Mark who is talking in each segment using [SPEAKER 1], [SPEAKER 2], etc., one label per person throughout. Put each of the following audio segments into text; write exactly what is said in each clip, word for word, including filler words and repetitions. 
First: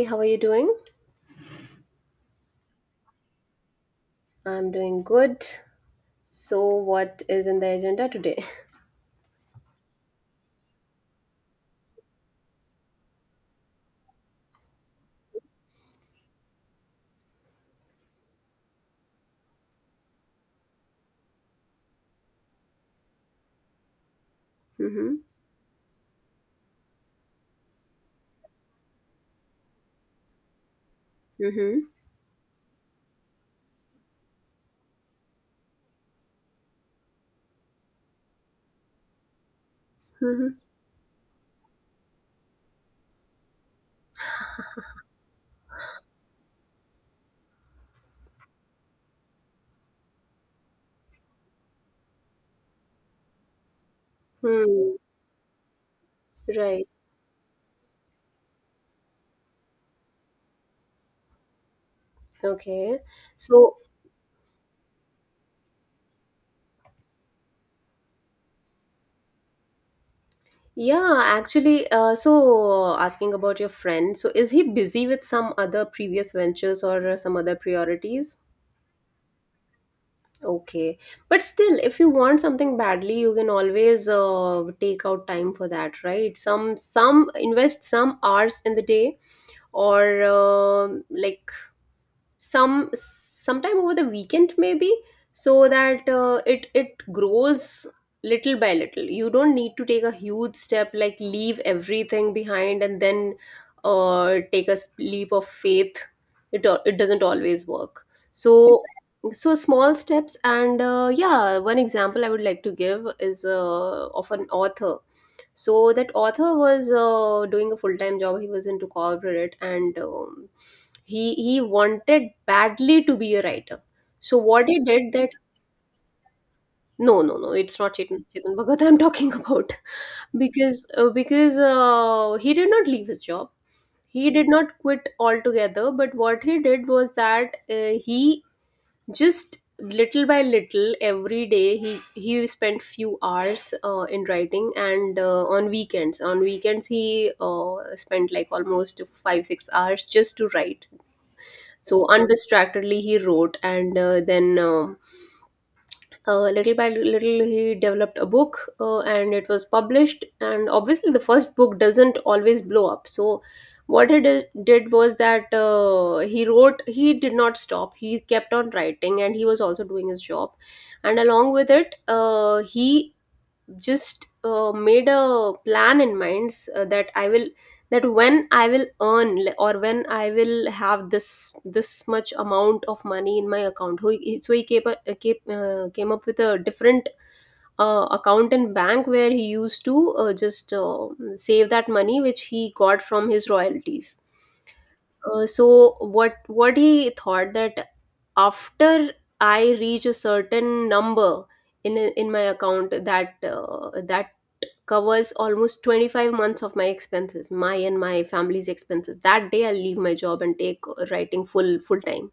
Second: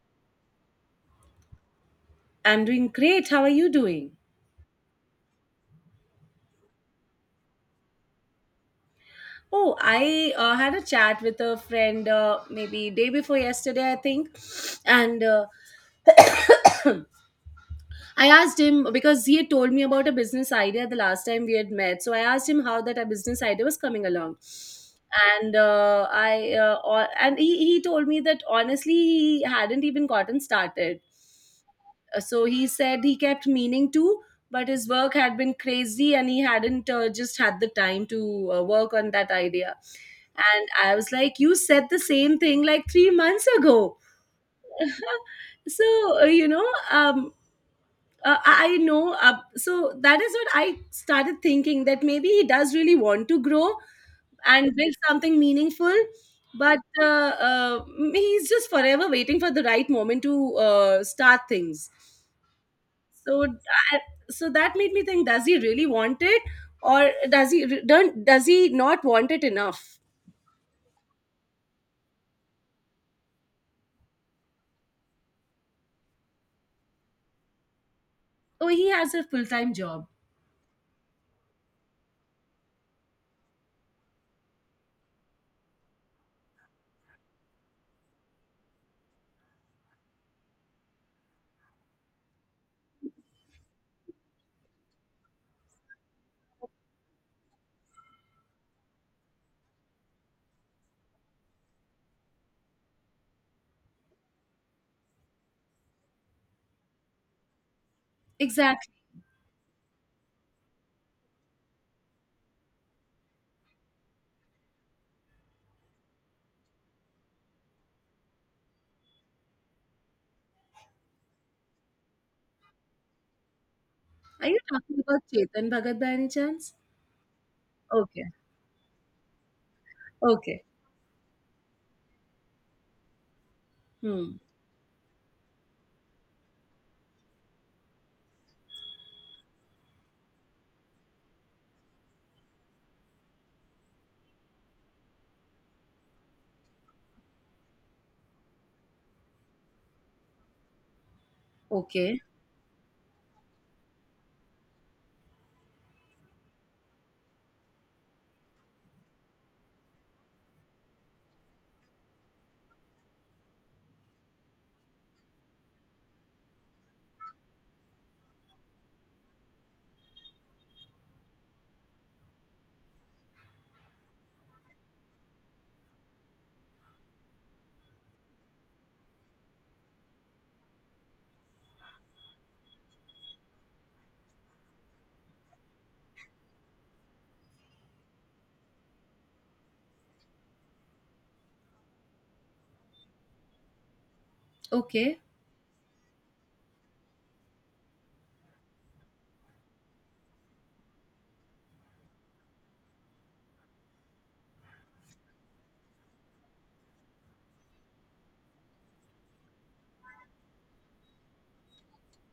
[SPEAKER 1] Hey, how are you doing?
[SPEAKER 2] I'm doing great. How are you doing?
[SPEAKER 1] I'm doing good. So, what is in the agenda today?
[SPEAKER 2] Oh, I uh, had a chat with a friend uh, maybe day before yesterday, I think, and uh, I asked him because he had told me about a business idea the last time we had met. So I asked him how that a business idea was coming along,
[SPEAKER 1] Mm-hmm.
[SPEAKER 2] and uh, I uh, or- and he, he told me that honestly he hadn't even gotten started.
[SPEAKER 1] Mm-hmm.
[SPEAKER 2] Uh, So he said he kept meaning to, but his work had been crazy and he hadn't uh, just had the time to uh, work on that idea.
[SPEAKER 1] Mm-hmm.
[SPEAKER 2] And I was like, You said the same thing like three months ago. so uh, you know um uh, I I know uh, so that is what I started thinking, that maybe he does really want to grow and build
[SPEAKER 1] Hmm.
[SPEAKER 2] something meaningful, but
[SPEAKER 1] Right.
[SPEAKER 2] uh, uh, he's just forever waiting for the right moment to uh, start things,
[SPEAKER 1] Okay.
[SPEAKER 2] so
[SPEAKER 1] So,
[SPEAKER 2] that, so that made me think: does he really want it, or does he re- don't? Does he not want it enough?
[SPEAKER 1] yeah, actually, uh, so asking about your friend. So, is he busy with some other previous ventures or uh, some other priorities?
[SPEAKER 2] Oh, he has a full time job.
[SPEAKER 1] Okay. But still, if you want something badly, you can always uh, take out time for that, right? Some some invest some hours in the day, or um like some sometime over the weekend maybe, so that uh, it it grows little by little. You don't need to take a huge step like leave everything behind and then uh, take a s- leap of faith. It al- it doesn't always work. So
[SPEAKER 2] Exactly.
[SPEAKER 1] so small steps, and uh, yeah, one example I would like to give is uh, of an author. So that author was uh, doing a full time job. He was into corporate, and um, he he wanted badly to be a writer. So
[SPEAKER 2] Are you
[SPEAKER 1] what he
[SPEAKER 2] talking
[SPEAKER 1] did
[SPEAKER 2] about
[SPEAKER 1] that...
[SPEAKER 2] Chetan Bhagat by any chance?
[SPEAKER 1] No, no, no, it's not
[SPEAKER 2] Okay.
[SPEAKER 1] chetan, chetan Bhagat I'm talking about.
[SPEAKER 2] Okay.
[SPEAKER 1] because uh, because uh, he did not leave his job.
[SPEAKER 2] Hmm.
[SPEAKER 1] He did not quit altogether, but what he did was that uh, he just little by little, every day he he spent few hours uh, in writing. And uh, on weekends on weekends he uh, spent like almost five six hours just to write. So
[SPEAKER 2] Okay.
[SPEAKER 1] undistractedly he wrote, and uh, then um uh, little by little he developed a book, uh, and it was published. And obviously, the first book doesn't always blow up. So what he did did was that uh, he wrote. He did not stop. He kept on writing, and he was also doing his job. And along with it, uh, he just uh, made a plan in mind s- uh, that I will... that when I will earn l- or when I will have this this much amount of money in my account. So he... so he came, up- uh, came, uh, came up with a different uh, account in bank, where he used to uh, just uh, save that money which he got from his royalties.
[SPEAKER 2] Okay.
[SPEAKER 1] Uh, so what what he thought, that after I reach a certain number in in my account, that uh, that covers almost twenty-five months of my expenses my and my family's expenses, that day I'll leave my job and take uh, writing full full time.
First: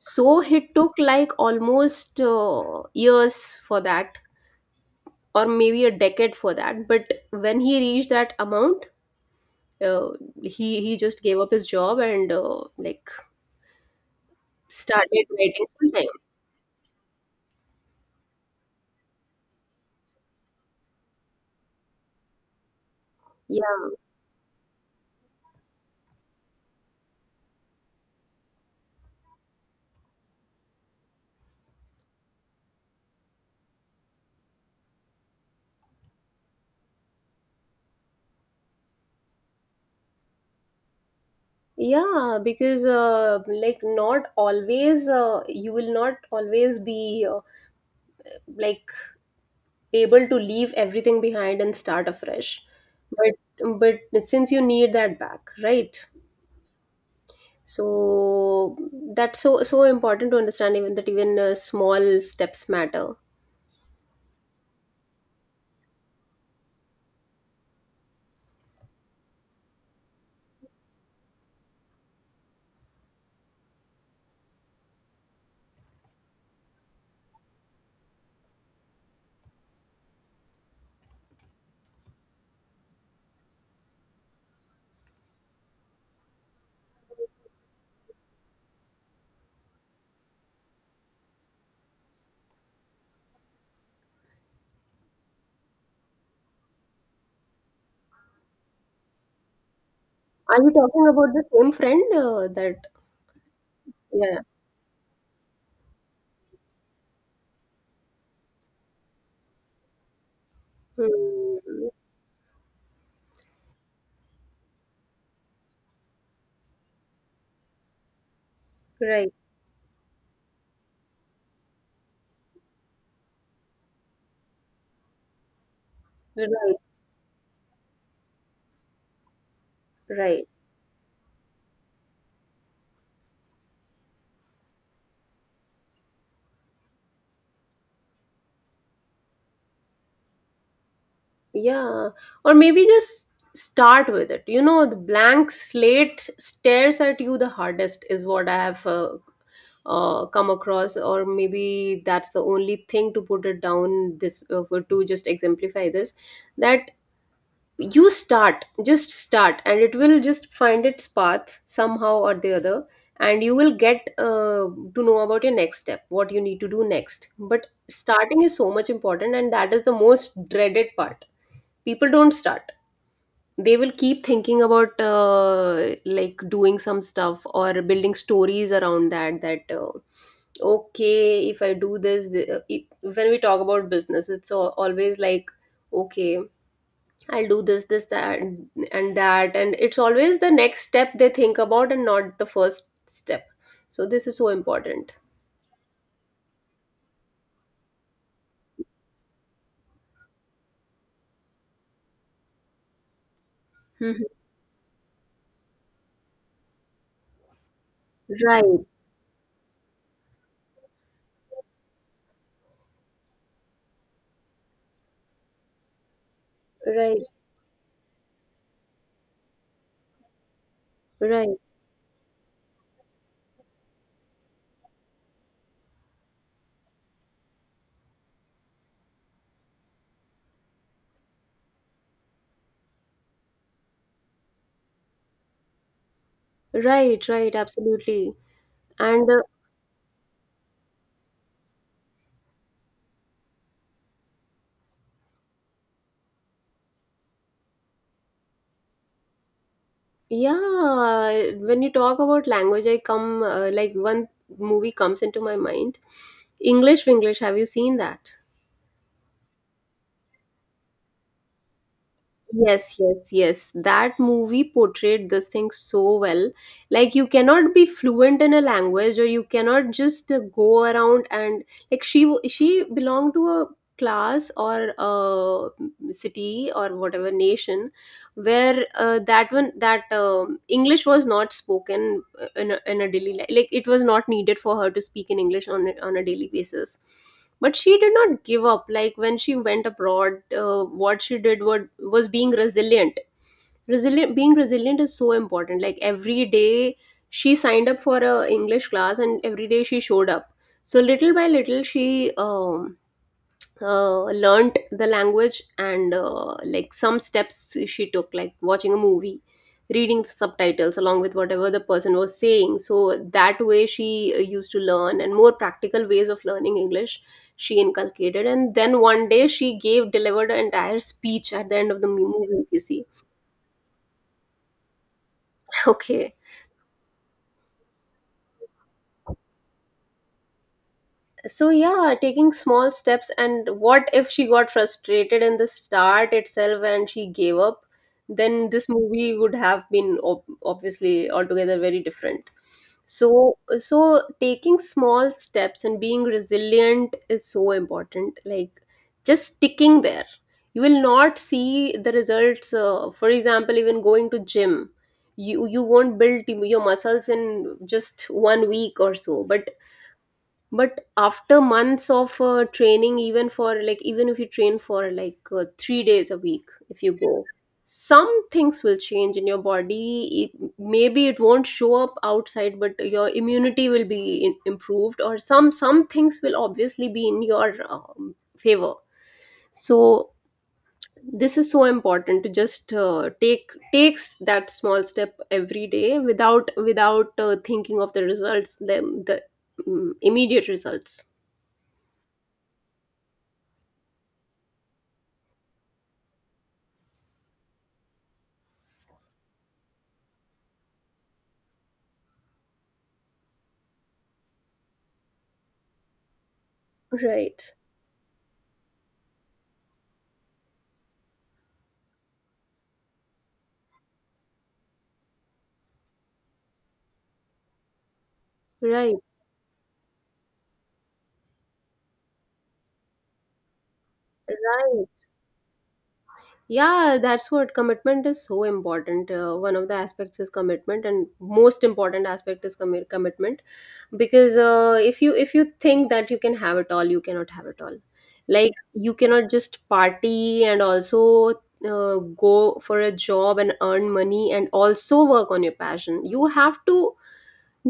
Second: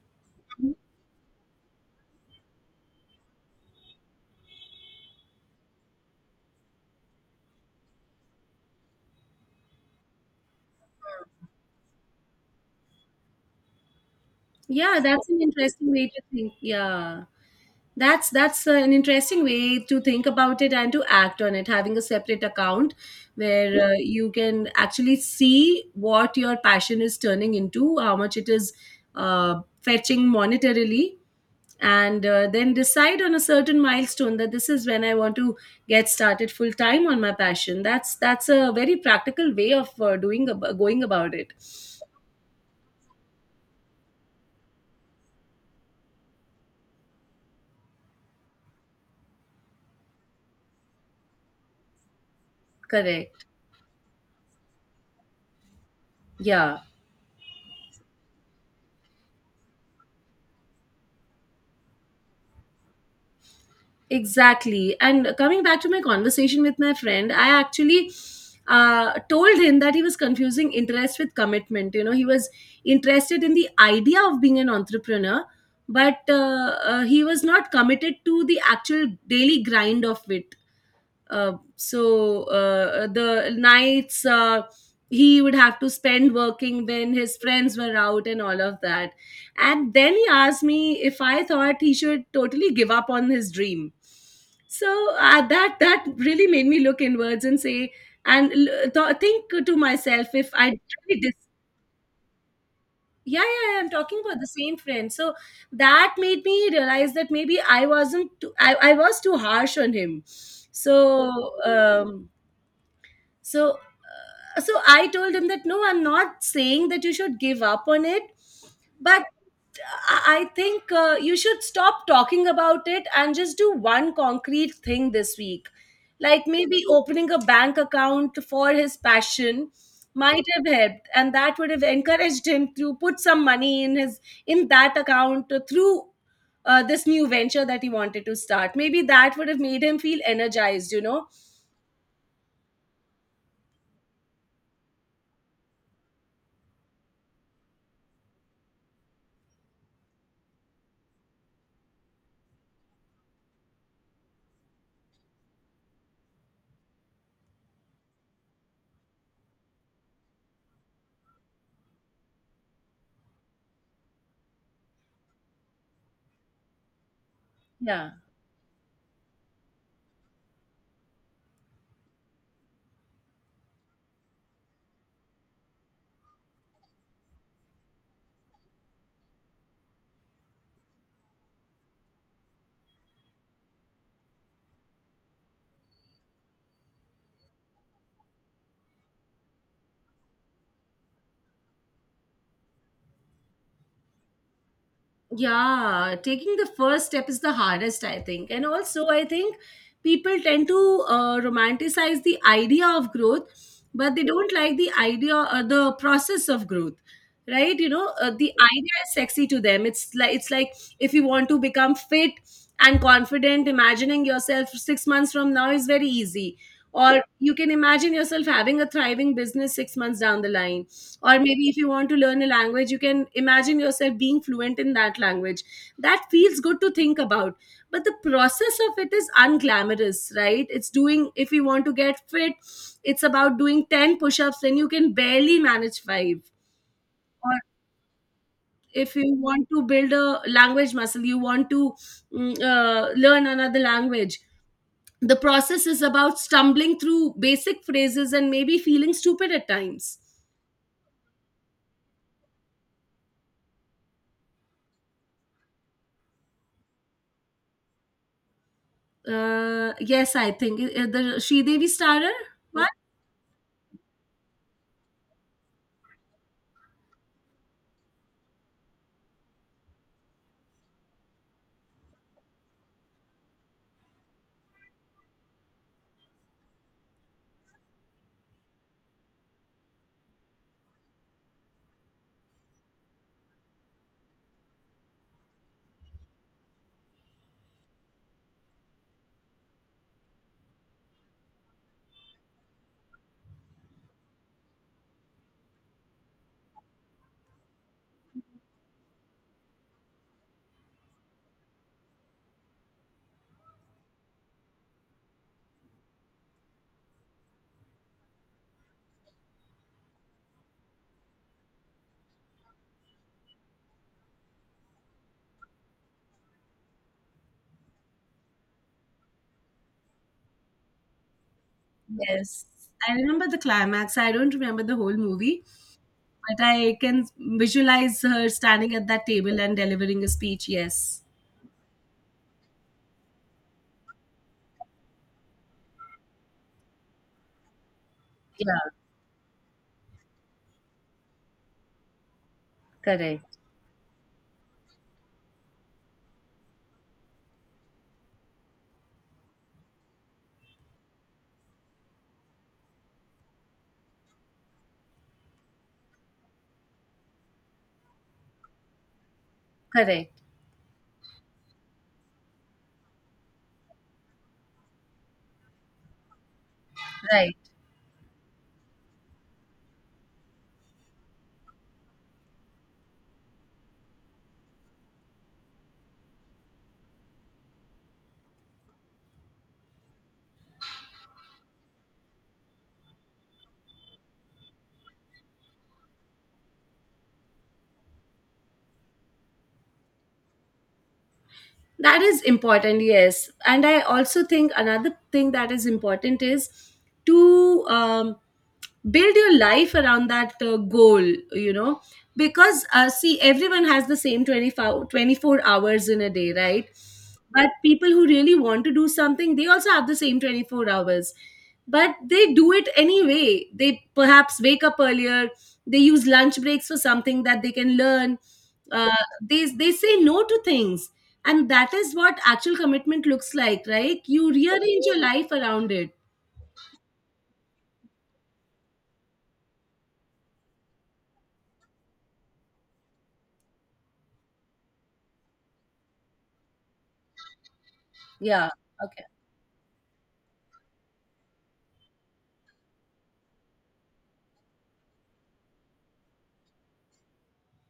[SPEAKER 1] So it took like almost uh, years for that, or maybe a decade for that. But when he reached that amount, uh, he he just gave up his job, and uh, like
[SPEAKER 2] Yeah,
[SPEAKER 1] started
[SPEAKER 2] that's an
[SPEAKER 1] writing
[SPEAKER 2] interesting
[SPEAKER 1] full time.
[SPEAKER 2] way to think. Yeah. That's that's an interesting way to think about it and to act on it. Having a separate account
[SPEAKER 1] Yeah,
[SPEAKER 2] where uh, you can actually see what your passion is turning into, how much it is uh, fetching monetarily, and uh, then decide on a certain milestone that this is when I want to get started full time on my passion. That's that's a very practical way of uh, doing ab- going about it.
[SPEAKER 1] yeah, because uh, like, not always... uh, you will not always be uh, like, able to leave everything behind and start afresh.
[SPEAKER 2] Correct.
[SPEAKER 1] But but since you need that back, right?
[SPEAKER 2] Yeah.
[SPEAKER 1] So that's so so important to understand, even that, even uh, small steps matter.
[SPEAKER 2] Exactly. And coming back to my conversation with my friend, I actually uh, told him that he was confusing interest with commitment. You know, he was interested in the idea of being an entrepreneur, but uh, uh, he was not committed to the actual daily grind of it, uh, so uh, the nights uh, he would have to spend working when his friends were out and all of that. And then he asked me if I thought he should totally give up on his dream. So uh, that that really made me look inwards and say and l- th- think to myself if
[SPEAKER 1] Are
[SPEAKER 2] i
[SPEAKER 1] you talking
[SPEAKER 2] really
[SPEAKER 1] about the
[SPEAKER 2] dis-
[SPEAKER 1] same friend uh, that...
[SPEAKER 2] yeah, yeah, yeah, I'm talking about
[SPEAKER 1] Yeah.
[SPEAKER 2] the same friend. So that made me realize that maybe I wasn't, too, I, I was too harsh on him. So,
[SPEAKER 1] Hmm.
[SPEAKER 2] um, so so I told him that no, I'm not saying that you should give up on it, but
[SPEAKER 1] Right,
[SPEAKER 2] I I think uh, you should stop talking about it and just do one concrete thing this week. Like
[SPEAKER 1] right,
[SPEAKER 2] maybe opening a bank account for his passion might
[SPEAKER 1] right.
[SPEAKER 2] have helped, and that would have encouraged him to put some money in his in that account through uh, this new venture that he wanted to start. Maybe that would have made him feel energized, you know.
[SPEAKER 1] Yeah. Or maybe just start with it you know the blank slate stares at you the hardest, is what I have uh, uh, come across. Or maybe that's the only thing to put it down, this uh, for to just exemplify this, that you start, just start, and it will just find its path somehow or the other. And you will get uh, to know about your next step, what you need to do next. But
[SPEAKER 2] Yeah.
[SPEAKER 1] starting is so much important, and that is the most dreaded part. People don't start. They will keep thinking about uh, like doing some stuff, or building stories around that that uh, okay, if I do this... the, uh, it- when we talk about business, it's al- always like, okay, I'll do this, this, that, and and that. And it's always the next step they think about, and not the first step. So this is so important.
[SPEAKER 2] Yeah, taking the first step is the hardest, I think. And also, I think people tend to uh, romanticize the idea of growth, but they don't like the idea or the process of growth. Right, you know, uh, the idea is sexy to them. It's like, it's like if you want to become fit and confident, imagining yourself six months from now is very easy. Or
[SPEAKER 1] Right,
[SPEAKER 2] you can imagine yourself having a thriving business six months down the line, or
[SPEAKER 1] right,
[SPEAKER 2] maybe if you want to learn a language, you can imagine yourself being fluent in that language. That feels good to think about, but the process of it is unglamorous, right? It's doing, if you want to get fit, it's about doing ten push-ups then you can barely manage five.
[SPEAKER 1] right,
[SPEAKER 2] Or
[SPEAKER 1] right. Absolutely.
[SPEAKER 2] if
[SPEAKER 1] And...
[SPEAKER 2] you want to build a language muscle, you want to mm, uh, learn another language. The process is about stumbling through basic phrases and maybe feeling stupid at times.
[SPEAKER 1] Yeah, when you talk about language, I come uh, like, one movie comes into my mind: English, English. Have you seen that?
[SPEAKER 2] Uh, yes, I think uh, the Sridevi starrer one.
[SPEAKER 1] Yes, yes, yes. That movie portrayed this thing so well. Like, you cannot be fluent in a language, or you cannot just uh, go around and... Like, she w- she belonged to a class or a city or whatever nation where uh, that one that um English was not spoken in a, in a daily life, like it was not needed for her to speak in English on a- on a daily basis. But she did not give up. Like, when she went abroad, uh, what she did, what, was being resilient resilient. Being resilient is so important. Like, every day she signed up for a English class, and every day she showed up. So little by little she um, uh, learnt the language, and uh, like, some steps she took, like watching a movie, reading the subtitles along with whatever the person was saying, so that way she uh, used to learn, and more practical ways of learning English she inculcated. And then one day she gave delivered an entire speech at the end of the movie,
[SPEAKER 2] Yes.
[SPEAKER 1] you see.
[SPEAKER 2] I remember the climax. I don't remember the whole movie,
[SPEAKER 1] Okay.
[SPEAKER 2] but I can visualize her standing at that table and delivering a speech. Yes.
[SPEAKER 1] So, yeah, taking small steps. And what if she got frustrated in the start itself and she gave up? Then this
[SPEAKER 2] Yeah,
[SPEAKER 1] movie would have been ob- obviously altogether very different.
[SPEAKER 2] correct.
[SPEAKER 1] So so taking small steps and being resilient is so important. Like, just sticking there, you will not see the results uh, for example. Even going to gym, you you won't build your muscles in just one week or so. But
[SPEAKER 2] Correct.
[SPEAKER 1] but after months of uh, training, even for like, even if you train for like uh, three days a week, if you go,
[SPEAKER 2] Right.
[SPEAKER 1] some things will change in your body. It, maybe it won't show up outside, but your immunity will be in, improved, or some some things will obviously be in your um, favor. So this is so important, to just uh, take takes that small step every day, without without uh, thinking of the results, them the mm, immediate results.
[SPEAKER 2] That is important, yes. And I also think another thing that is important is to um, build your life around that uh, goal, you know, because uh, see, everyone has the same twenty-five, twenty-four hours in a day, right?
[SPEAKER 1] Right.
[SPEAKER 2] But people who really want to do something, they also have the same twenty-four hours. But they do it anyway. They perhaps wake up earlier, they use lunch breaks for something that they can learn.
[SPEAKER 1] Right,
[SPEAKER 2] Uh, they, they say no to things, and that is what actual commitment looks like, right? You rearrange
[SPEAKER 1] right.
[SPEAKER 2] your life around it.
[SPEAKER 1] Yeah, that's what commitment is so important. Uh, one of the aspects is commitment, and most important aspect is commi- commitment. Because uh, if you... if you think that you can have it all, you cannot have it all.
[SPEAKER 2] Yeah.
[SPEAKER 1] Like, you
[SPEAKER 2] Okay.
[SPEAKER 1] cannot just party, and also uh, go for a job and earn money and also work on your passion. You have to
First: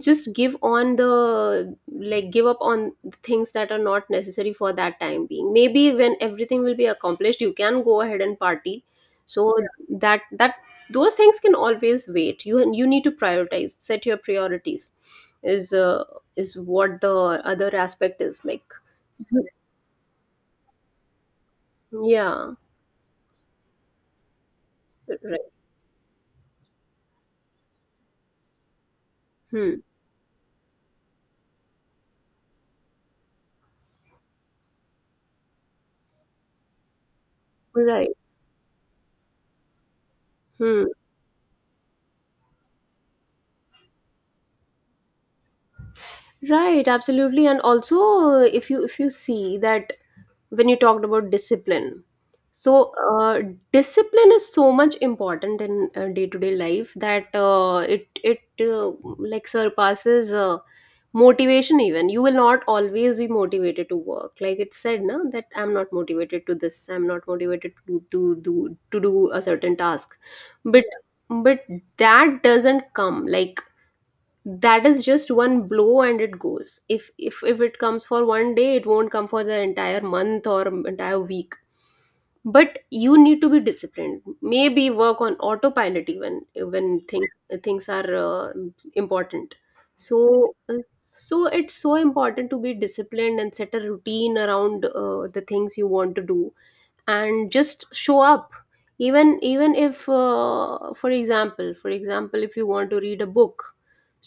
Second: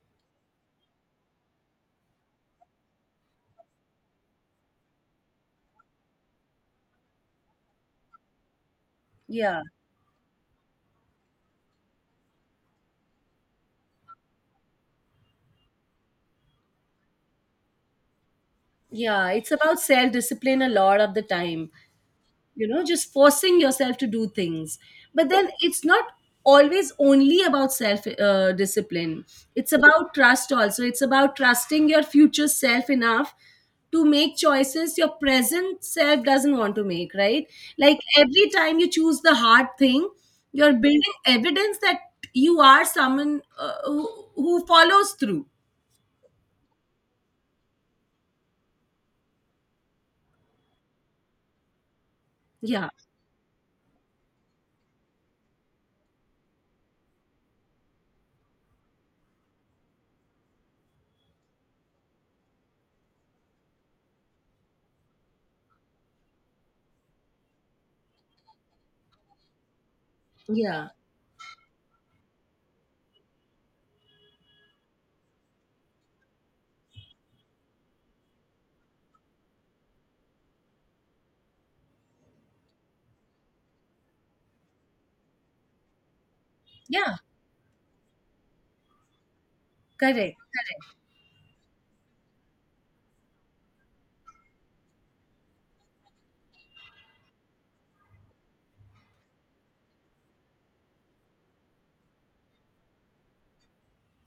[SPEAKER 1] just give on the like give up on the things that are not necessary for that time being. Maybe when everything will be accomplished, you can go ahead and party. So,
[SPEAKER 2] Yeah.
[SPEAKER 1] yeah. That... that those things can always wait. You you need to prioritize, set your priorities, is uh, is what the other aspect is, like.
[SPEAKER 2] Yeah. It's about self discipline a lot of the time.
[SPEAKER 1] Yeah.
[SPEAKER 2] You know, just forcing yourself to do things. But
[SPEAKER 1] Right.
[SPEAKER 2] then it's not always only about self uh, discipline. It's
[SPEAKER 1] Hmm.
[SPEAKER 2] about trust also. It's about trusting your future self enough to make choices your present self doesn't want to make, right? Like
[SPEAKER 1] Right.
[SPEAKER 2] every time you choose the hard thing, you're
[SPEAKER 1] Hmm.
[SPEAKER 2] building evidence that you are someone uh, who, who follows through.
[SPEAKER 1] Right, absolutely. And also uh, if you if you see that, when you talked about discipline,
[SPEAKER 2] Yeah.
[SPEAKER 1] so uh, discipline is so much important in uh, day-to-day life. That uh, it it uh, like surpasses uh, motivation, even. You will not always be motivated to work, like it said no, that I'm not motivated to this, I'm not motivated to to do to do a certain task. But
[SPEAKER 2] Yeah.
[SPEAKER 1] but that doesn't come. Like, that is just one blow and it goes. If if if it comes for one day, it won't come for the entire month or entire week. But you need to be disciplined, maybe work on autopilot even when
[SPEAKER 2] Yeah,
[SPEAKER 1] things things are uh, important.
[SPEAKER 2] correct,
[SPEAKER 1] So uh,
[SPEAKER 2] correct.
[SPEAKER 1] so it's so important to be disciplined and set a routine around uh, the things you want to do, and just show up. Even even if uh, for example, for example if you want to read a book,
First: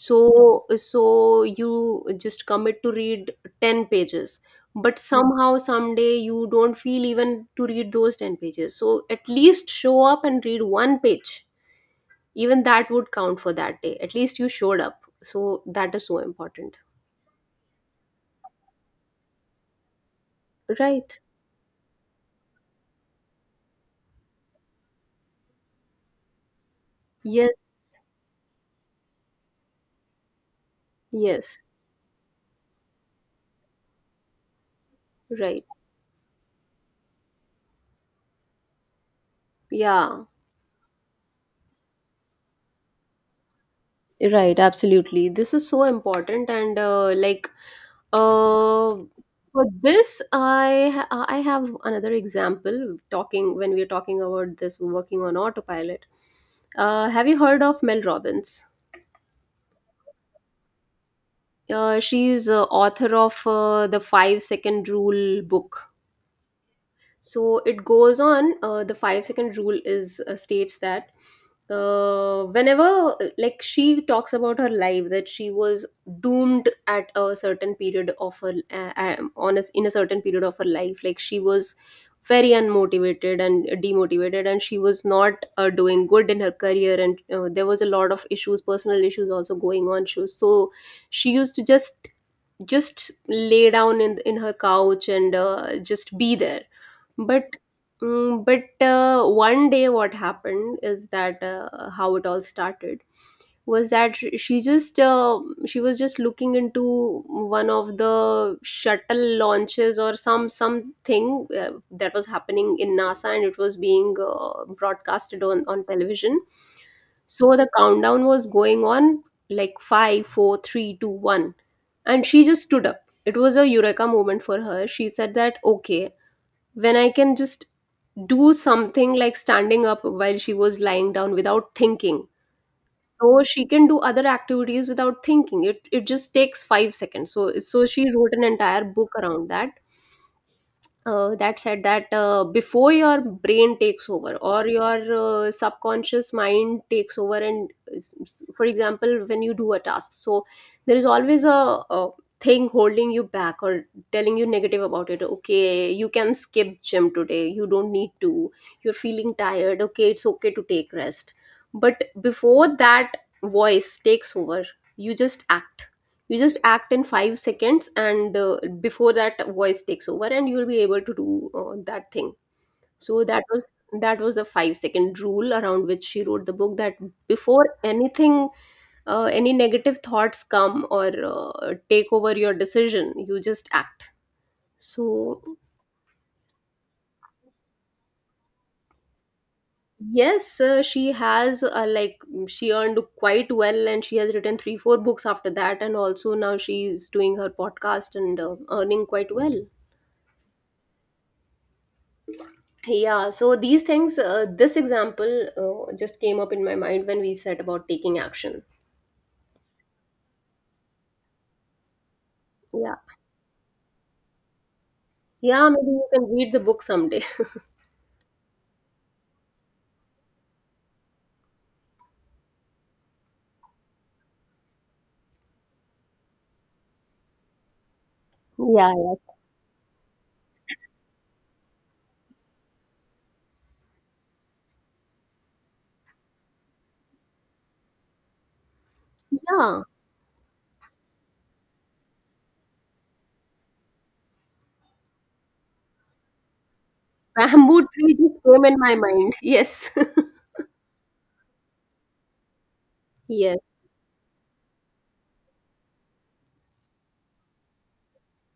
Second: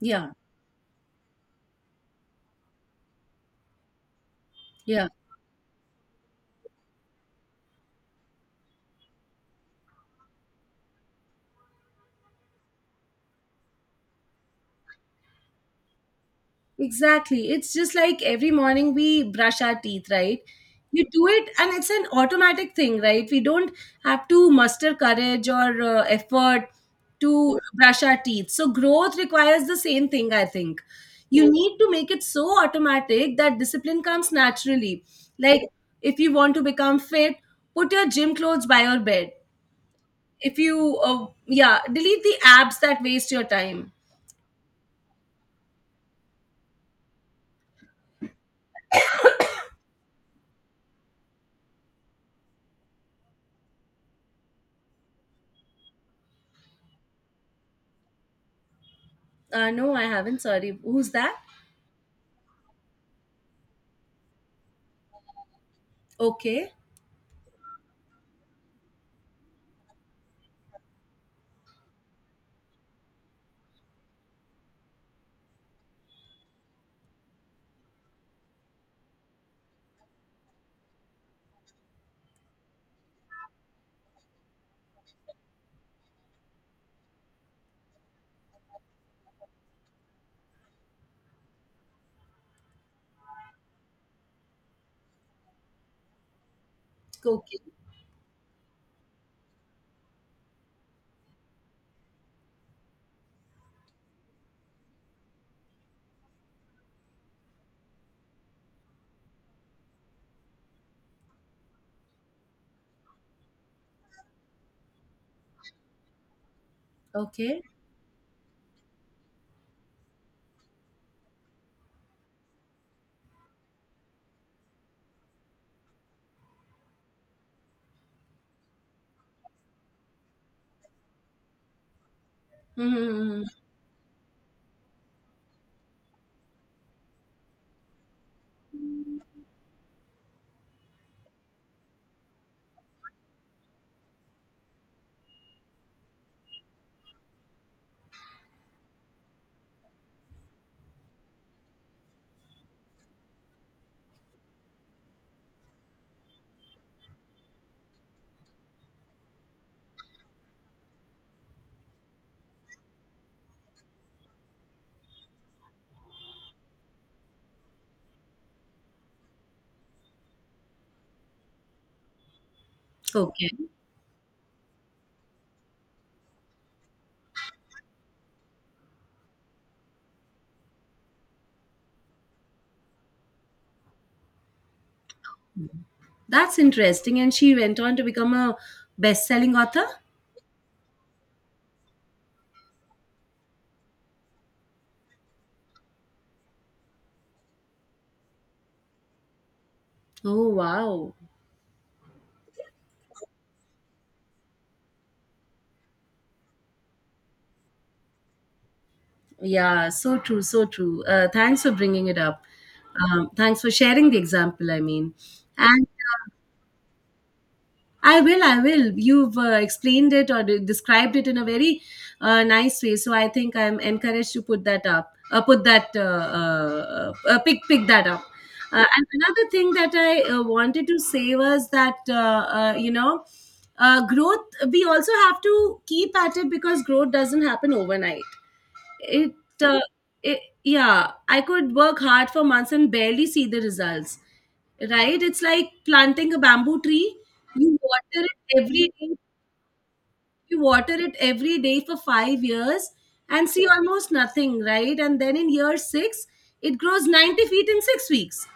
[SPEAKER 2] Yeah.
[SPEAKER 1] so you just commit to read ten pages, but
[SPEAKER 2] Yeah.
[SPEAKER 1] somehow, someday you don't feel even to read those ten pages, so at least show up and read one page. Even that would count for that day, at least you showed up, so that is so important.
[SPEAKER 2] Exactly. It's just like every morning we brush our teeth, right? You
[SPEAKER 1] Right.
[SPEAKER 2] do it, and it's an automatic thing, right? We don't have to muster courage or uh, effort
[SPEAKER 1] Yes,
[SPEAKER 2] to brush our teeth. So, growth requires the same thing, I think. You
[SPEAKER 1] yes.
[SPEAKER 2] need to make it so automatic that discipline comes naturally. Like,
[SPEAKER 1] Right.
[SPEAKER 2] if you want to become fit, put your gym clothes by your bed.
[SPEAKER 1] Yeah.
[SPEAKER 2] If you, uh, yeah, delete the apps that waste your time.
[SPEAKER 1] Right, absolutely. This is so important, and uh, like uh, for this, I ha- I have another example. Talking When we are talking about this, working on autopilot. Uh, have you heard of Mel Robbins?
[SPEAKER 2] Uh, no, I haven't. Sorry. Who's that?
[SPEAKER 1] Uh, she is uh, author of uh, the Five Second Rule book.
[SPEAKER 2] Okay.
[SPEAKER 1] So it goes on, uh, the five second rule is uh, states that, uh, whenever, uh, like, she talks about her life that she was doomed at a certain period of her, uh, uh, on a, in a certain period of her life. Like, she was very unmotivated and demotivated, and she was not uh, doing good in her career. And uh, there was a lot of issues, personal issues also going on. She was, so she used to just just lay down in in her couch and uh, just be there. But,
[SPEAKER 2] Okay.
[SPEAKER 1] mm, but uh, one day, what happened is that, uh, how it all started was that sh- she just, uh, she was just looking into one of the shuttle launches or some something uh, that was happening in NASA, and it was being uh, broadcasted on on television. So
[SPEAKER 2] Okay.
[SPEAKER 1] the countdown was going on, like, five, four, three, two, one, and she just stood up. It was a eureka moment for her. She said that, okay, when I can just do something like standing up while she was lying down without thinking, so
[SPEAKER 2] Mm-hmm.
[SPEAKER 1] she can do other activities without thinking. It it just takes five seconds. So so she wrote an entire book around that, uh, that said that, uh, before your brain takes over or your uh, subconscious mind takes over and s- s- for example, when you do a task, so there is always a, a thing holding you back or telling you negative about it. Okay, you can skip gym today, you don't need to. You're feeling tired, okay, it's okay to take rest. But before that voice takes over, you just act. You just act in five seconds, and uh, before that voice takes over, and you'll be able to do uh, that thing. So that
[SPEAKER 2] Okay.
[SPEAKER 1] was that was the five second rule around which she wrote the book, that before anything, uh, any negative thoughts come or uh, take over your decision, you just act. So
[SPEAKER 2] That's interesting. And she went on to become a best-selling author.
[SPEAKER 1] yes, uh, she has, uh, like, she earned quite well, and she has written three four books after that, and also now she's doing her podcast and uh, earning quite well.
[SPEAKER 2] Oh, wow.
[SPEAKER 1] Yeah, so these things, uh, this example uh, just came up in my mind when we said about taking action.
[SPEAKER 2] Yeah, so true, so true. Uh, thanks for bringing it up.
[SPEAKER 1] Yeah.
[SPEAKER 2] Um, thanks for sharing the example, I mean.
[SPEAKER 1] Yeah,
[SPEAKER 2] And
[SPEAKER 1] maybe you can
[SPEAKER 2] uh,
[SPEAKER 1] read the book someday.
[SPEAKER 2] I will, I will. You've uh, explained it or de- described it in a very uh, nice way, so I think I'm encouraged to put that up, uh, put that, uh, uh, uh, pick, pick that up. Uh,
[SPEAKER 1] Yeah,
[SPEAKER 2] and
[SPEAKER 1] yeah,
[SPEAKER 2] another thing that I uh, wanted to say was that uh, uh, you know, uh, growth. We also have to keep at it because growth doesn't happen overnight. It, uh,
[SPEAKER 1] yeah,
[SPEAKER 2] it Yeah, I could work hard for months and barely see the results, right? It's like planting a bamboo tree. You
[SPEAKER 1] bamboo tree
[SPEAKER 2] water
[SPEAKER 1] just
[SPEAKER 2] it
[SPEAKER 1] came in
[SPEAKER 2] every
[SPEAKER 1] my
[SPEAKER 2] day,
[SPEAKER 1] mind, yes.
[SPEAKER 2] you water it every day for five years, and
[SPEAKER 1] Yes,
[SPEAKER 2] see almost nothing, right? And then in year six, it grows ninety feet in six weeks.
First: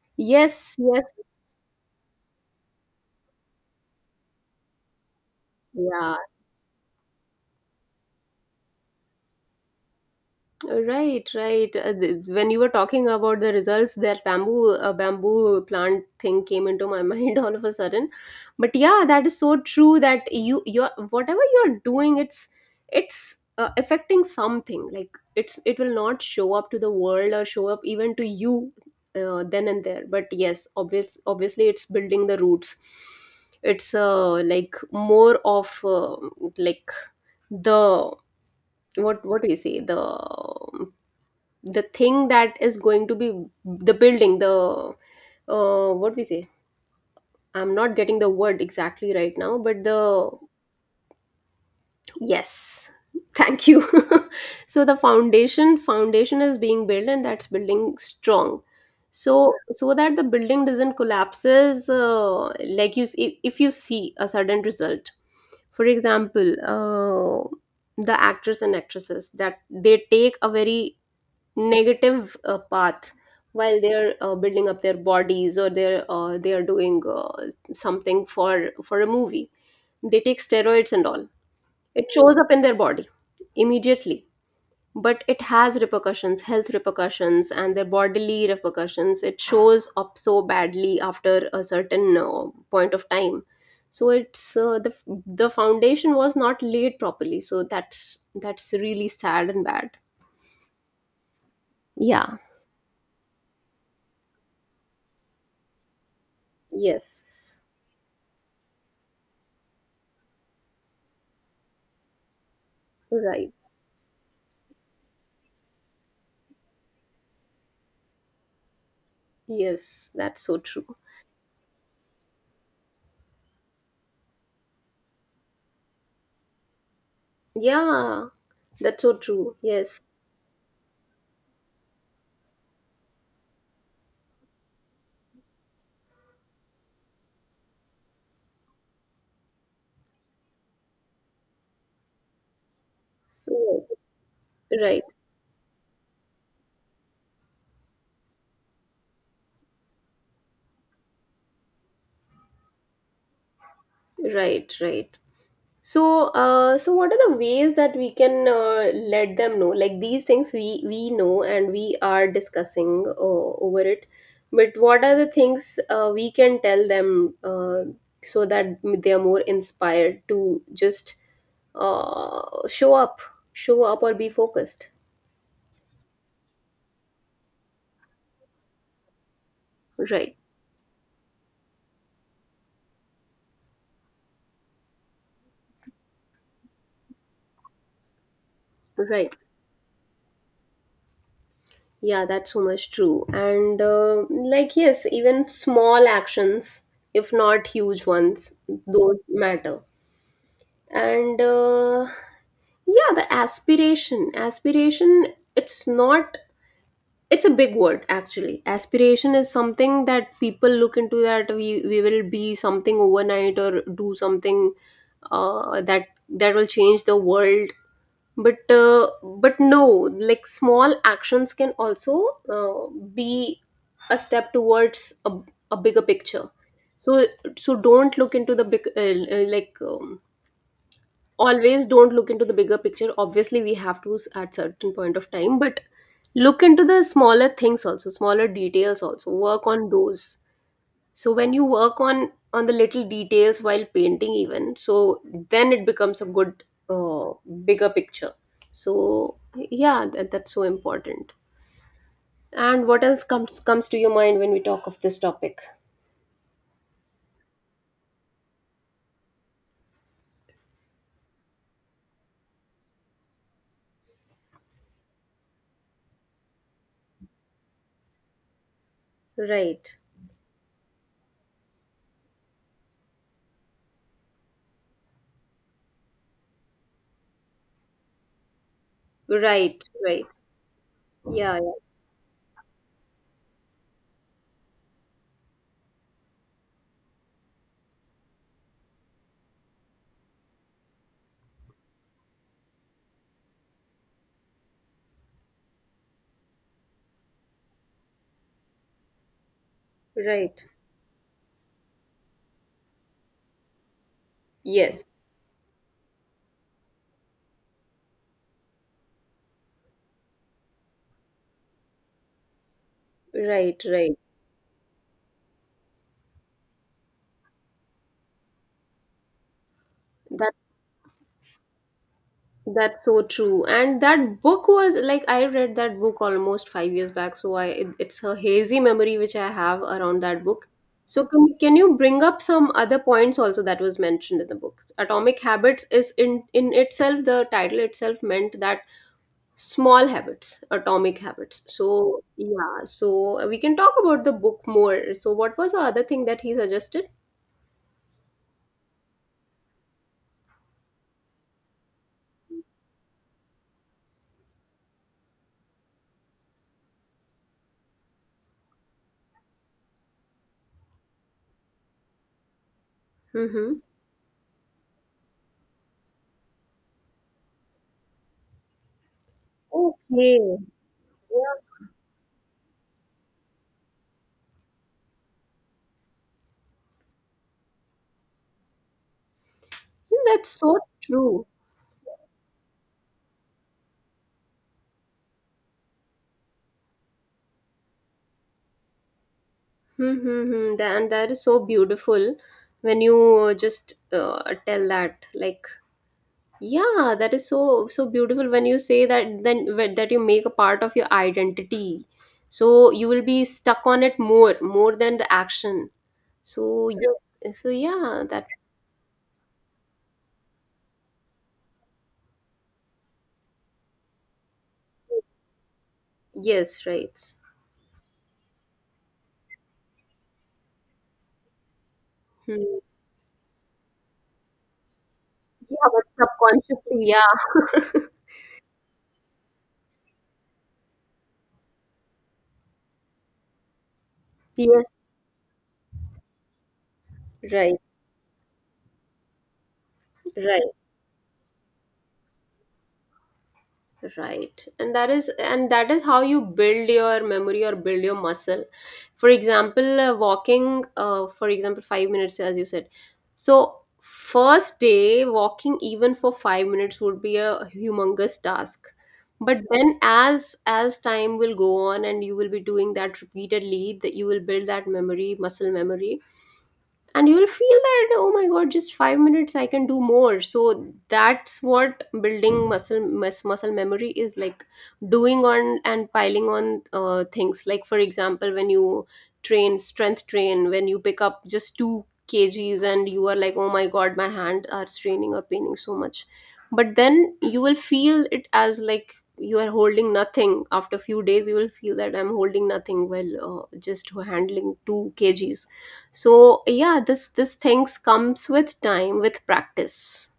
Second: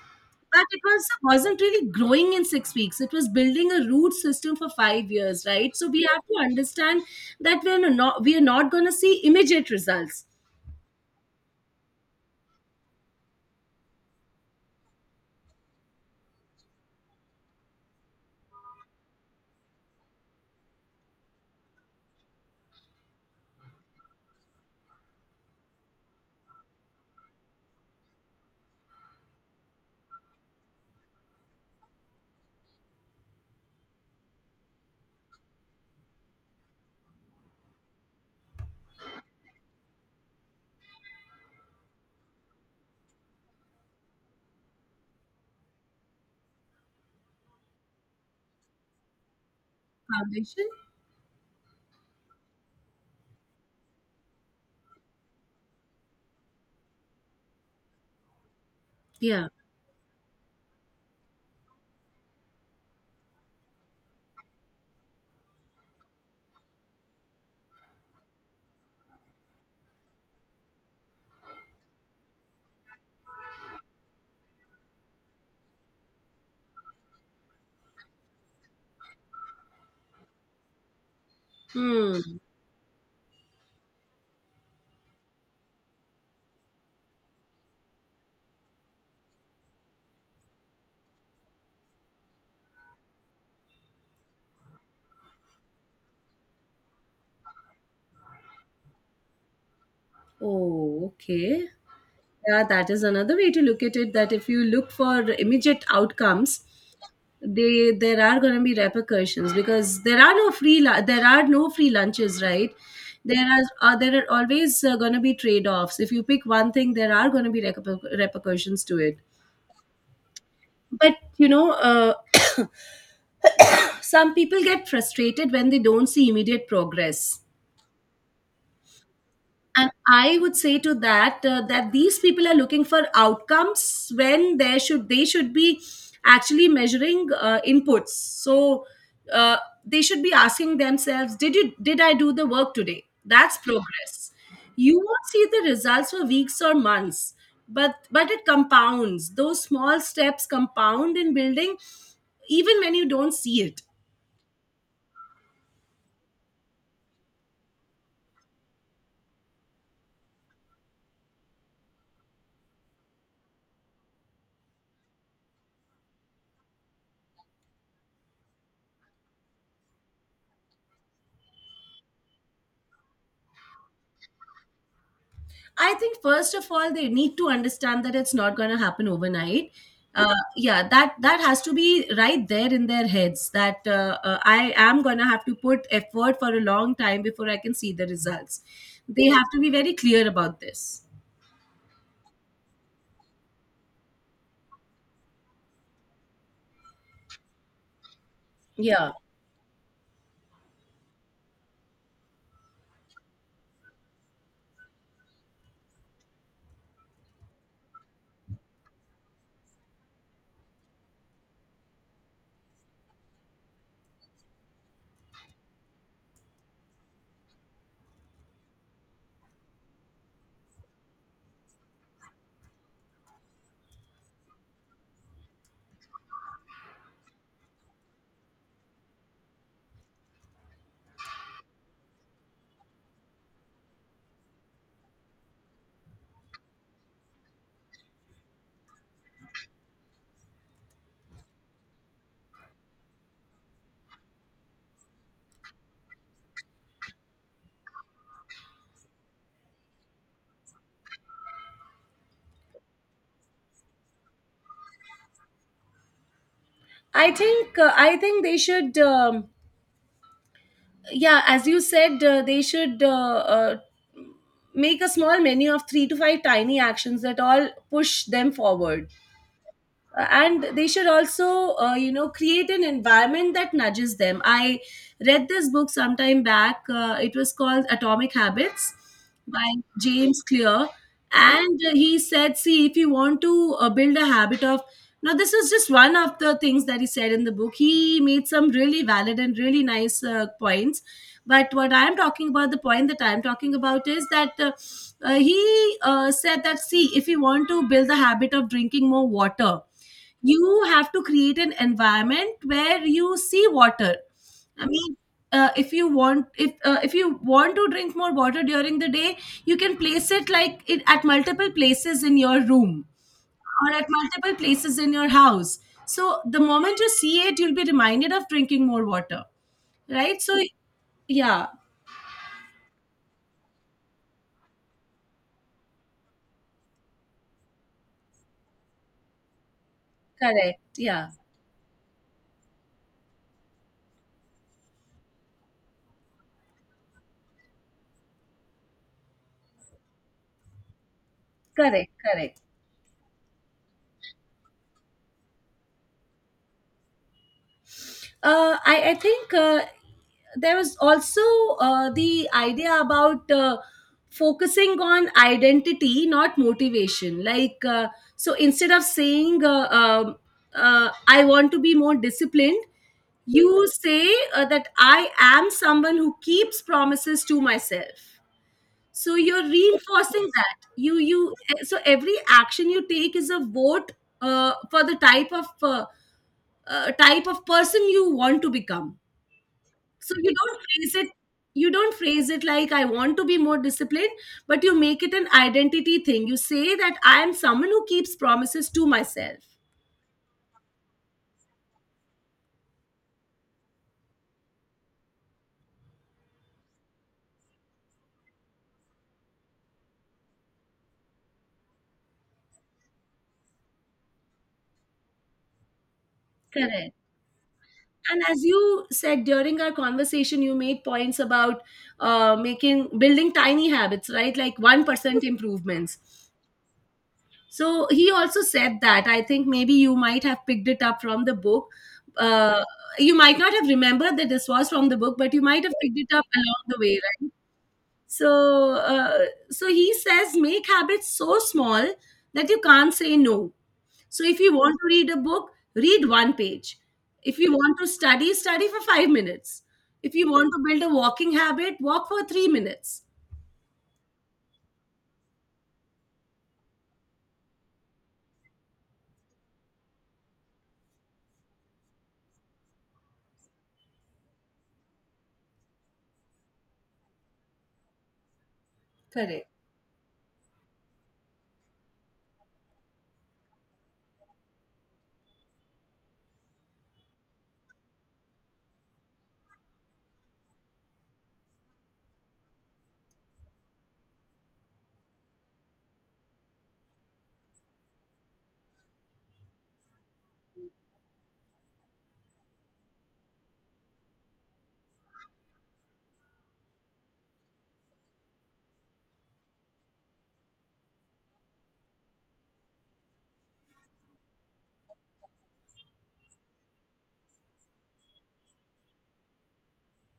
[SPEAKER 2] But
[SPEAKER 1] yes,
[SPEAKER 2] it
[SPEAKER 1] yes.
[SPEAKER 2] was wasn't really growing in six weeks, it was building a root system for five years, right? So we
[SPEAKER 1] Yeah.
[SPEAKER 2] have to understand that we're no, not we are not going to see immediate results.
[SPEAKER 1] Right, right. Uh, th- When you were talking about the results, that bamboo uh, bamboo plant thing came into my mind all of a sudden. But yeah, that is so true that you you're whatever you're doing, it's it's uh, affecting something. Like, it's it will not show up to the world or show up even to you uh, then and there. But yes, obvious obviously it's building the roots. It's uh like more of, uh, like, the, what what do you say, the, the thing that is going to be the, building the, uh, what we say, I'm not getting the word exactly right now, but the...
[SPEAKER 2] Foundation.
[SPEAKER 1] Yes. Thank you. So the foundation foundation is being built, and that's building strong.
[SPEAKER 2] Yeah.
[SPEAKER 1] So so that the building doesn't collapses, uh, like, you see, if you see a sudden result. For example, uh, the actors and actresses, that they take a very negative uh, path while they're uh, building up their bodies, or they're, uh, they are doing uh, something for for a movie. They take steroids and all. It
[SPEAKER 2] Hmm.
[SPEAKER 1] shows up in their body immediately, but it has repercussions, health repercussions, and their bodily repercussions. It shows up so badly after a certain uh, point of time. So it's, uh, the, the foundation was not laid properly, so that's that's really sad and bad.
[SPEAKER 2] Oh, okay.
[SPEAKER 1] Yeah.
[SPEAKER 2] Yeah, that is another way to look at it. That if you look for immediate outcomes,
[SPEAKER 1] Yes,
[SPEAKER 2] they there are going to be repercussions, because there are no free lu- there are no free lunches, right? There
[SPEAKER 1] right.
[SPEAKER 2] are uh, there are always uh, going to be trade offs. If you pick one thing, there are going to be reper- repercussions to it.
[SPEAKER 1] Yes, that's so true.
[SPEAKER 2] But you know, uh, some people get frustrated when they don't see immediate progress.
[SPEAKER 1] Yeah, that's so true.
[SPEAKER 2] And
[SPEAKER 1] Yes.
[SPEAKER 2] I would say to that uh, that these people are looking for outcomes when there should they should be actually measuring uh, inputs. So uh, they should be asking themselves, did you did I do the work today? That's
[SPEAKER 1] Right,
[SPEAKER 2] progress. You won't see the results for weeks or months, but but it compounds. Those small steps compound in building, even when you don't see it.
[SPEAKER 1] right, right. So, uh, so what are the ways that we can uh, let them know? Like, these things we we know and we are discussing uh, over it, but what are the things uh, we can tell them, uh, so that they are more inspired to just uh, show up, show up or be focused?
[SPEAKER 2] I think first of all, they need to understand that it's not going to happen overnight. Uh,
[SPEAKER 1] Right,
[SPEAKER 2] yeah, that that has to be right there in their heads, that uh, uh, I am going to have to put effort for a long time before I can see the results. They
[SPEAKER 1] right.
[SPEAKER 2] have to be very clear about this.
[SPEAKER 1] Yeah, that's so much true. And uh, like, yes, even small actions, if not huge ones,
[SPEAKER 2] Yeah,
[SPEAKER 1] don't matter. And uh, yeah, the aspiration, aspiration, it's not, it's a big word actually. Aspiration is something that people look into, that we, we will be something overnight or do something uh, that that will change the world. But, uh, but no, like, small actions can also uh, be a step towards a, a bigger picture. So so don't look into the big, uh, uh, like, um, always don't look into the bigger picture. Obviously we have to s- at certain point of time, but look into the smaller things also, smaller details also, work on those. So when you work on on the little details while painting even, so then it becomes a good, uh, bigger picture. So yeah, that, that's so important. And what else comes comes to your mind when we talk of this topic?
[SPEAKER 2] I think uh, I think they should. Um, yeah, as you said, uh, they should uh, uh, make a small menu of three to five tiny actions that all push them forward.
[SPEAKER 1] Right,
[SPEAKER 2] Uh, and they should also, uh, you know create an environment that nudges them. I read this book sometime back, uh, it was called Atomic Habits by
[SPEAKER 1] right, right.
[SPEAKER 2] James Clear.
[SPEAKER 1] Yeah, yeah.
[SPEAKER 2] And uh, he said, see, if you want to uh, build a habit of, now this is just one of the things that he said in the book. He made some really valid and really nice uh, points. But what I'm talking about, the point that I'm talking about, is that uh, uh, he uh, said that, see, if you want to build the habit of drinking more water,
[SPEAKER 1] Right.
[SPEAKER 2] you have to create an environment where you see water. I
[SPEAKER 1] Yes.
[SPEAKER 2] mean, uh, if you want, if uh, if you want to drink more water during the day, you can place it like it at multiple places in your room
[SPEAKER 1] Right,
[SPEAKER 2] or at
[SPEAKER 1] right.
[SPEAKER 2] multiple places in your house, so the moment you see it, you'll be reminded of drinking more water, right?
[SPEAKER 1] That.
[SPEAKER 2] So yeah.
[SPEAKER 1] That's so true. And that book was, like, I read that book almost five years back, so I it, it's a hazy memory which I have around that book.
[SPEAKER 2] Correct.
[SPEAKER 1] So,
[SPEAKER 2] Yeah.
[SPEAKER 1] can, can you bring up some other points also that was mentioned in the book? Atomic Habits is, in in itself, the title itself meant that small habits, atomic habits.
[SPEAKER 2] Correct.
[SPEAKER 1] So
[SPEAKER 2] Correct.
[SPEAKER 1] yeah, so we can talk about the book more. So what was the other thing that he suggested?
[SPEAKER 2] uh, I, I think uh, there was also uh, the idea about uh, focusing on identity, not motivation. Like, uh, so instead of saying, uh, um uh, I want to be more disciplined,
[SPEAKER 1] Mm-hmm.
[SPEAKER 2] you say uh, that I am someone who keeps promises to myself. So you're
[SPEAKER 1] Okay.
[SPEAKER 2] reinforcing that you you
[SPEAKER 1] Yeah,
[SPEAKER 2] eh, so every action you take is a vote uh, for the type of, uh, uh, type of person you want to become. So
[SPEAKER 1] that's
[SPEAKER 2] you
[SPEAKER 1] so
[SPEAKER 2] don't phrase it
[SPEAKER 1] true.
[SPEAKER 2] you don't phrase it like, I want to be more disciplined, but you make it an identity thing. You say that I am someone who keeps promises to myself.
[SPEAKER 1] Mm-hmm. And that is so beautiful when you uh, just uh, tell that. Like, yeah, that is so so beautiful when you say that. Then wh- that you make a part of your identity, so you will be stuck on it more more than the action. So
[SPEAKER 2] Correct.
[SPEAKER 1] yes, so yeah,
[SPEAKER 2] And
[SPEAKER 1] that's...
[SPEAKER 2] as you said during our conversation, you made points about uh, making building tiny habits, right, like one percent improvements.
[SPEAKER 1] Yes, right.
[SPEAKER 2] So he also said that. I think maybe you might have picked it up from the book.
[SPEAKER 1] Hmm.
[SPEAKER 2] Uh, you might not have remembered that this was from the book, but you might
[SPEAKER 1] Yeah,
[SPEAKER 2] have
[SPEAKER 1] but
[SPEAKER 2] picked it up along the
[SPEAKER 1] subconsciously,
[SPEAKER 2] way,
[SPEAKER 1] yeah.
[SPEAKER 2] right? So, uh, so he says, make habits so small that you can't say no. So if you
[SPEAKER 1] Yes,
[SPEAKER 2] want to read a book, read one page. If you
[SPEAKER 1] right,
[SPEAKER 2] want to study, study for five minutes. If you want
[SPEAKER 1] right.
[SPEAKER 2] to build a walking habit, walk for three minutes.
[SPEAKER 1] Right, and that is and that is how you build your memory or build your muscle. For example, uh, walking, uh, for example, five minutes as you said. So first day, walking even for five minutes would be a humongous task. But
[SPEAKER 2] Correct.
[SPEAKER 1] then, as as time will go on, and you will be doing that repeatedly, that you will build that, memory muscle memory. And you'll feel that, oh my god, just five minutes, I can do more. So that's what building muscle mus- muscle memory is like. Doing on and piling on uh, things, like for example when you, train strength train, when you pick up just two kgs and you are like, oh my god, my hand are straining or paining so much. But then you will feel it as, like, you are holding nothing. After few days you will feel that I'm holding nothing, well, uh, just handling two kgs. So yeah, this this things comes with time, with practice.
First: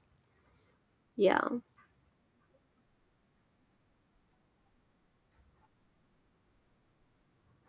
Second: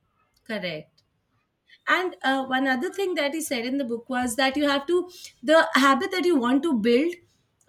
[SPEAKER 2] Correct.
[SPEAKER 1] Yeah.
[SPEAKER 2] and uh, one other thing that he said in the book was that you have to, the habit that you want to build,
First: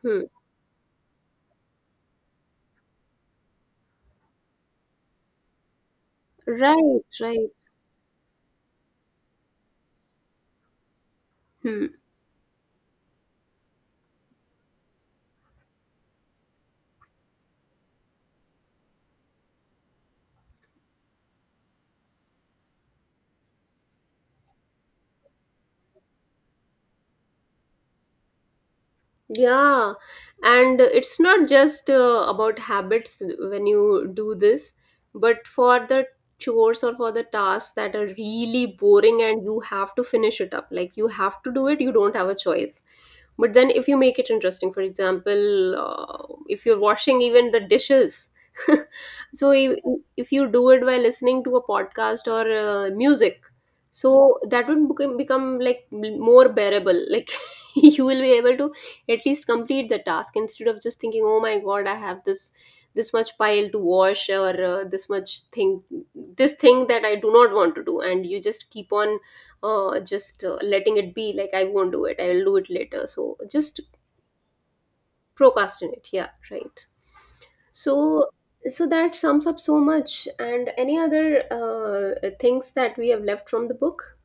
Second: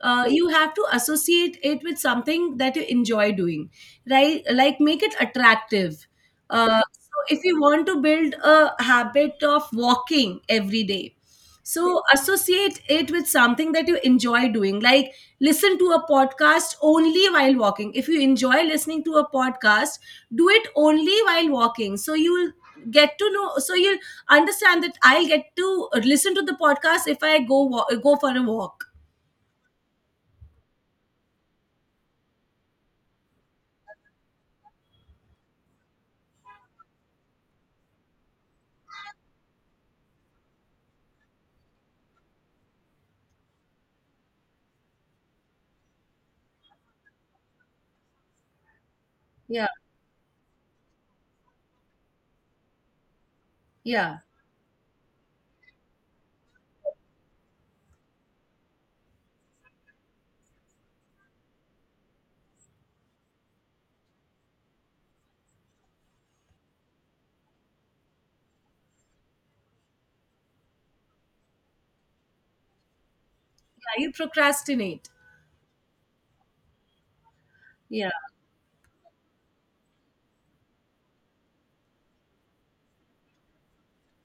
[SPEAKER 1] Hmm.
[SPEAKER 2] uh, you have to associate it with something that you enjoy doing, right, like make it attractive. Uh,
[SPEAKER 1] Right,
[SPEAKER 2] so if
[SPEAKER 1] right.
[SPEAKER 2] you want to build a habit of walking every day,
[SPEAKER 1] Hmm.
[SPEAKER 2] so associate it with something that you enjoy doing. Like, listen to a podcast only while walking. If you enjoy listening to a podcast, do it only while walking, so you'll get to know so you'll understand that I'll get to listen to the podcast if I go wa- go for a walk.
[SPEAKER 1] Yeah, and it's not just uh, about habits when you do this, but for the chores or for the tasks that are really boring and you have to finish it up, like, you have to do it, you don't have a choice. But then if you make it interesting, for example, uh, if you're washing even the dishes, so
[SPEAKER 2] Yeah.
[SPEAKER 1] if, if you do it by listening to a podcast or uh, music,
[SPEAKER 2] Yeah.
[SPEAKER 1] so that would become, become, like, more bearable. Like, you will be able to at least complete the task, instead of just thinking, oh my god, I have this this much pile to wash, or uh, this much thing, this thing that I do not want to do, and you just keep on uh, just uh, letting it be, like, I won't do it, I will do it later. So just...
[SPEAKER 2] Yeah, you procrastinate.
[SPEAKER 1] Procrastinate, yeah, right.
[SPEAKER 2] Yeah.
[SPEAKER 1] So so that sums up so much. And any other uh, things that we have left from the book?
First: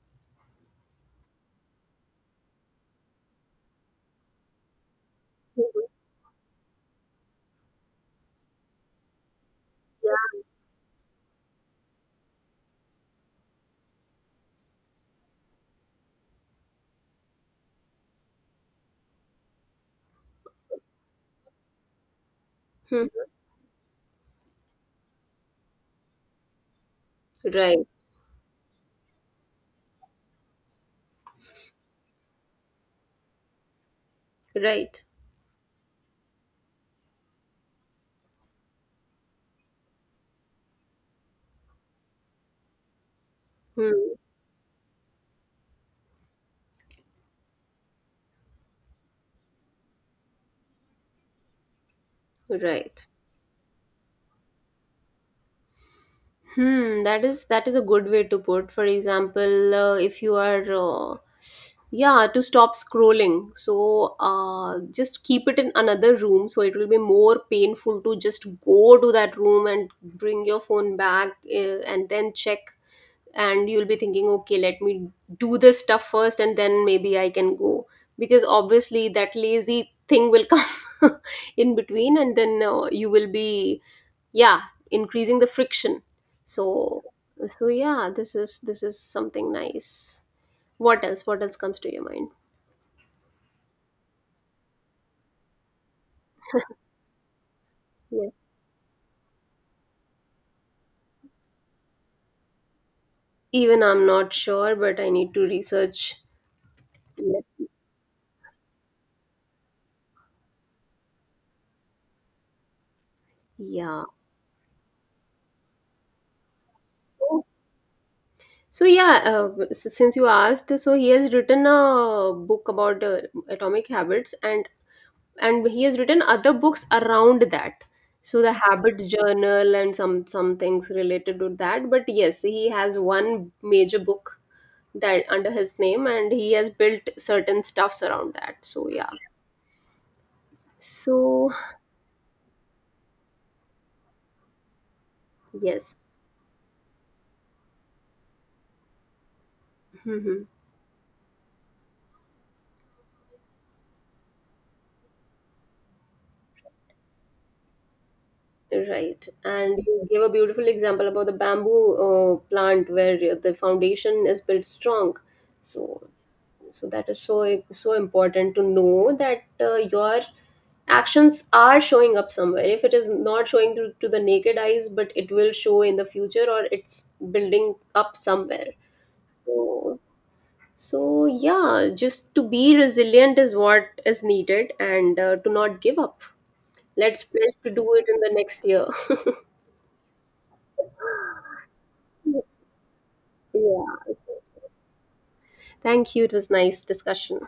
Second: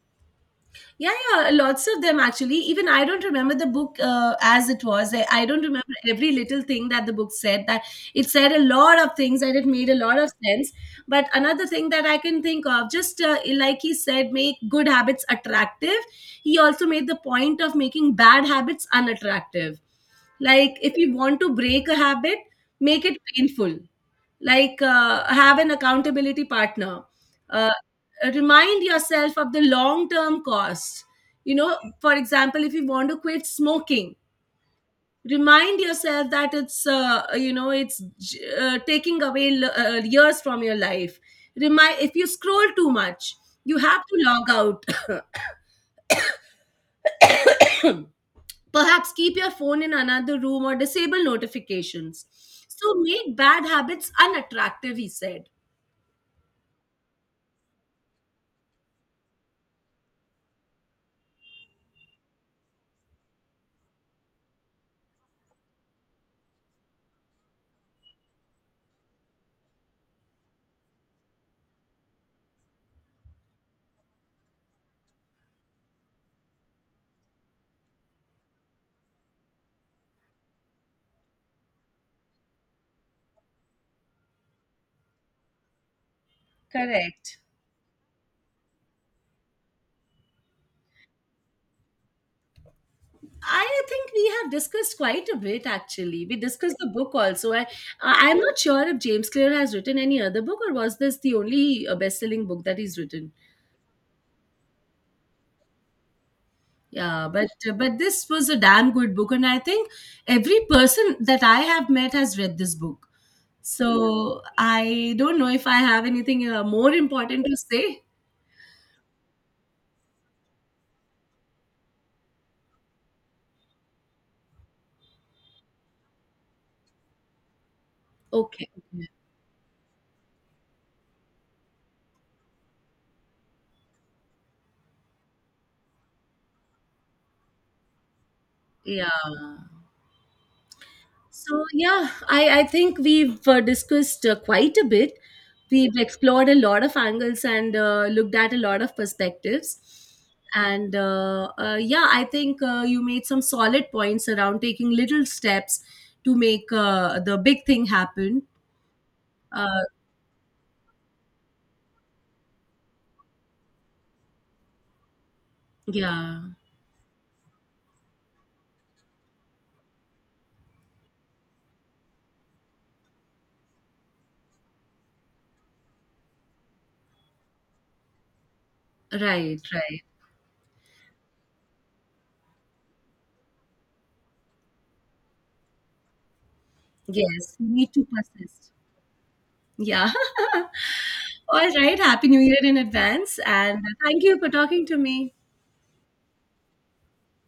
[SPEAKER 2] Yeah, yeah, lots of them actually. Even I don't remember the book uh, as it was. I, I don't
[SPEAKER 1] Mhm.
[SPEAKER 2] remember every little thing that the book said. That it said a lot of things, and it made a lot of
[SPEAKER 1] Yeah.
[SPEAKER 2] sense. But another thing that I can think of, just, uh, like he said, make good habits attractive. He also made the point of making bad habits unattractive. Like, if you want to break a habit, make
[SPEAKER 1] Hmm.
[SPEAKER 2] it painful. Like, uh, have an accountability partner, uh,
[SPEAKER 1] Right,
[SPEAKER 2] remind yourself of the long term cost. You know, for example, if you want to quit smoking,
[SPEAKER 1] right.
[SPEAKER 2] remind yourself that it's uh, you know it's uh, taking away l- uh, years from your life. Remind, if you scroll too much, you have
[SPEAKER 1] Hmm.
[SPEAKER 2] to log out. Perhaps keep your phone in another room or disable notifications. So
[SPEAKER 1] Right.
[SPEAKER 2] make bad habits unattractive, he said.
[SPEAKER 1] Hmm, that is that is a good way to put. For example, uh, if you are, uh, yeah, to stop scrolling. So, uh, just keep it in another room. So it will be more painful to just go to that room and bring your phone back, uh, and then check. And you'll be thinking, okay, let me do this stuff first, and then maybe I can go. Because obviously that lazy thing will come in between, and then uh, you will be... Yeah, increasing the friction. so
[SPEAKER 2] Correct.
[SPEAKER 1] so yeah, this is this is something nice. What else, what else comes to your mind?
[SPEAKER 2] I think we have discussed quite a bit actually. We discussed the book also. I,
[SPEAKER 1] Yeah,
[SPEAKER 2] I'm not sure if James Clear has written any other book, or was this the only uh, best-selling book that he's written.
[SPEAKER 1] even I'm not sure, but I need to research.
[SPEAKER 2] Yeah, but uh, but this was a damn good book, and I think every person that I have met has read this book.
[SPEAKER 1] Yeah,
[SPEAKER 2] So I don't know if I have anything uh, more important to say.
[SPEAKER 1] so yeah, uh, s- since you asked, so he has written a book about uh, atomic habits. And and he has written other books around that, so the
[SPEAKER 2] Okay.
[SPEAKER 1] habits journal and some some things related to that. But yes, he has one major book that under his name, and he has built certain stuffs around that, so
[SPEAKER 2] Yeah.
[SPEAKER 1] yeah. So
[SPEAKER 2] So yeah, I I think we've uh, discussed uh, quite a bit.
[SPEAKER 1] yes.
[SPEAKER 2] We've explored a lot of angles and uh, looked at a lot of perspectives,
[SPEAKER 1] Mhm.
[SPEAKER 2] and uh, uh, yeah, I think uh, you made some solid points around taking little steps to make uh, the big thing happen.
[SPEAKER 1] Right, and
[SPEAKER 2] uh,
[SPEAKER 1] you gave a beautiful example about the bamboo uh, plant where the foundation is built strong. so
[SPEAKER 2] yeah.
[SPEAKER 1] so that is so so important to know that uh, your actions are showing up somewhere, if it is not showing to, to the naked eyes, but it will show in the future, or it's building up somewhere.
[SPEAKER 2] Right,
[SPEAKER 1] So
[SPEAKER 2] right.
[SPEAKER 1] So, yeah, just to be resilient is what is needed, and uh, to not give up. Let's pledge
[SPEAKER 2] Yes, you
[SPEAKER 1] to
[SPEAKER 2] need
[SPEAKER 1] do
[SPEAKER 2] to
[SPEAKER 1] it in the next
[SPEAKER 2] persist.
[SPEAKER 1] year.
[SPEAKER 2] Yeah. All right, happy new year in advance, and
[SPEAKER 1] Yeah.
[SPEAKER 2] thank you for talking to me.
[SPEAKER 1] Thank you. It was nice discussion.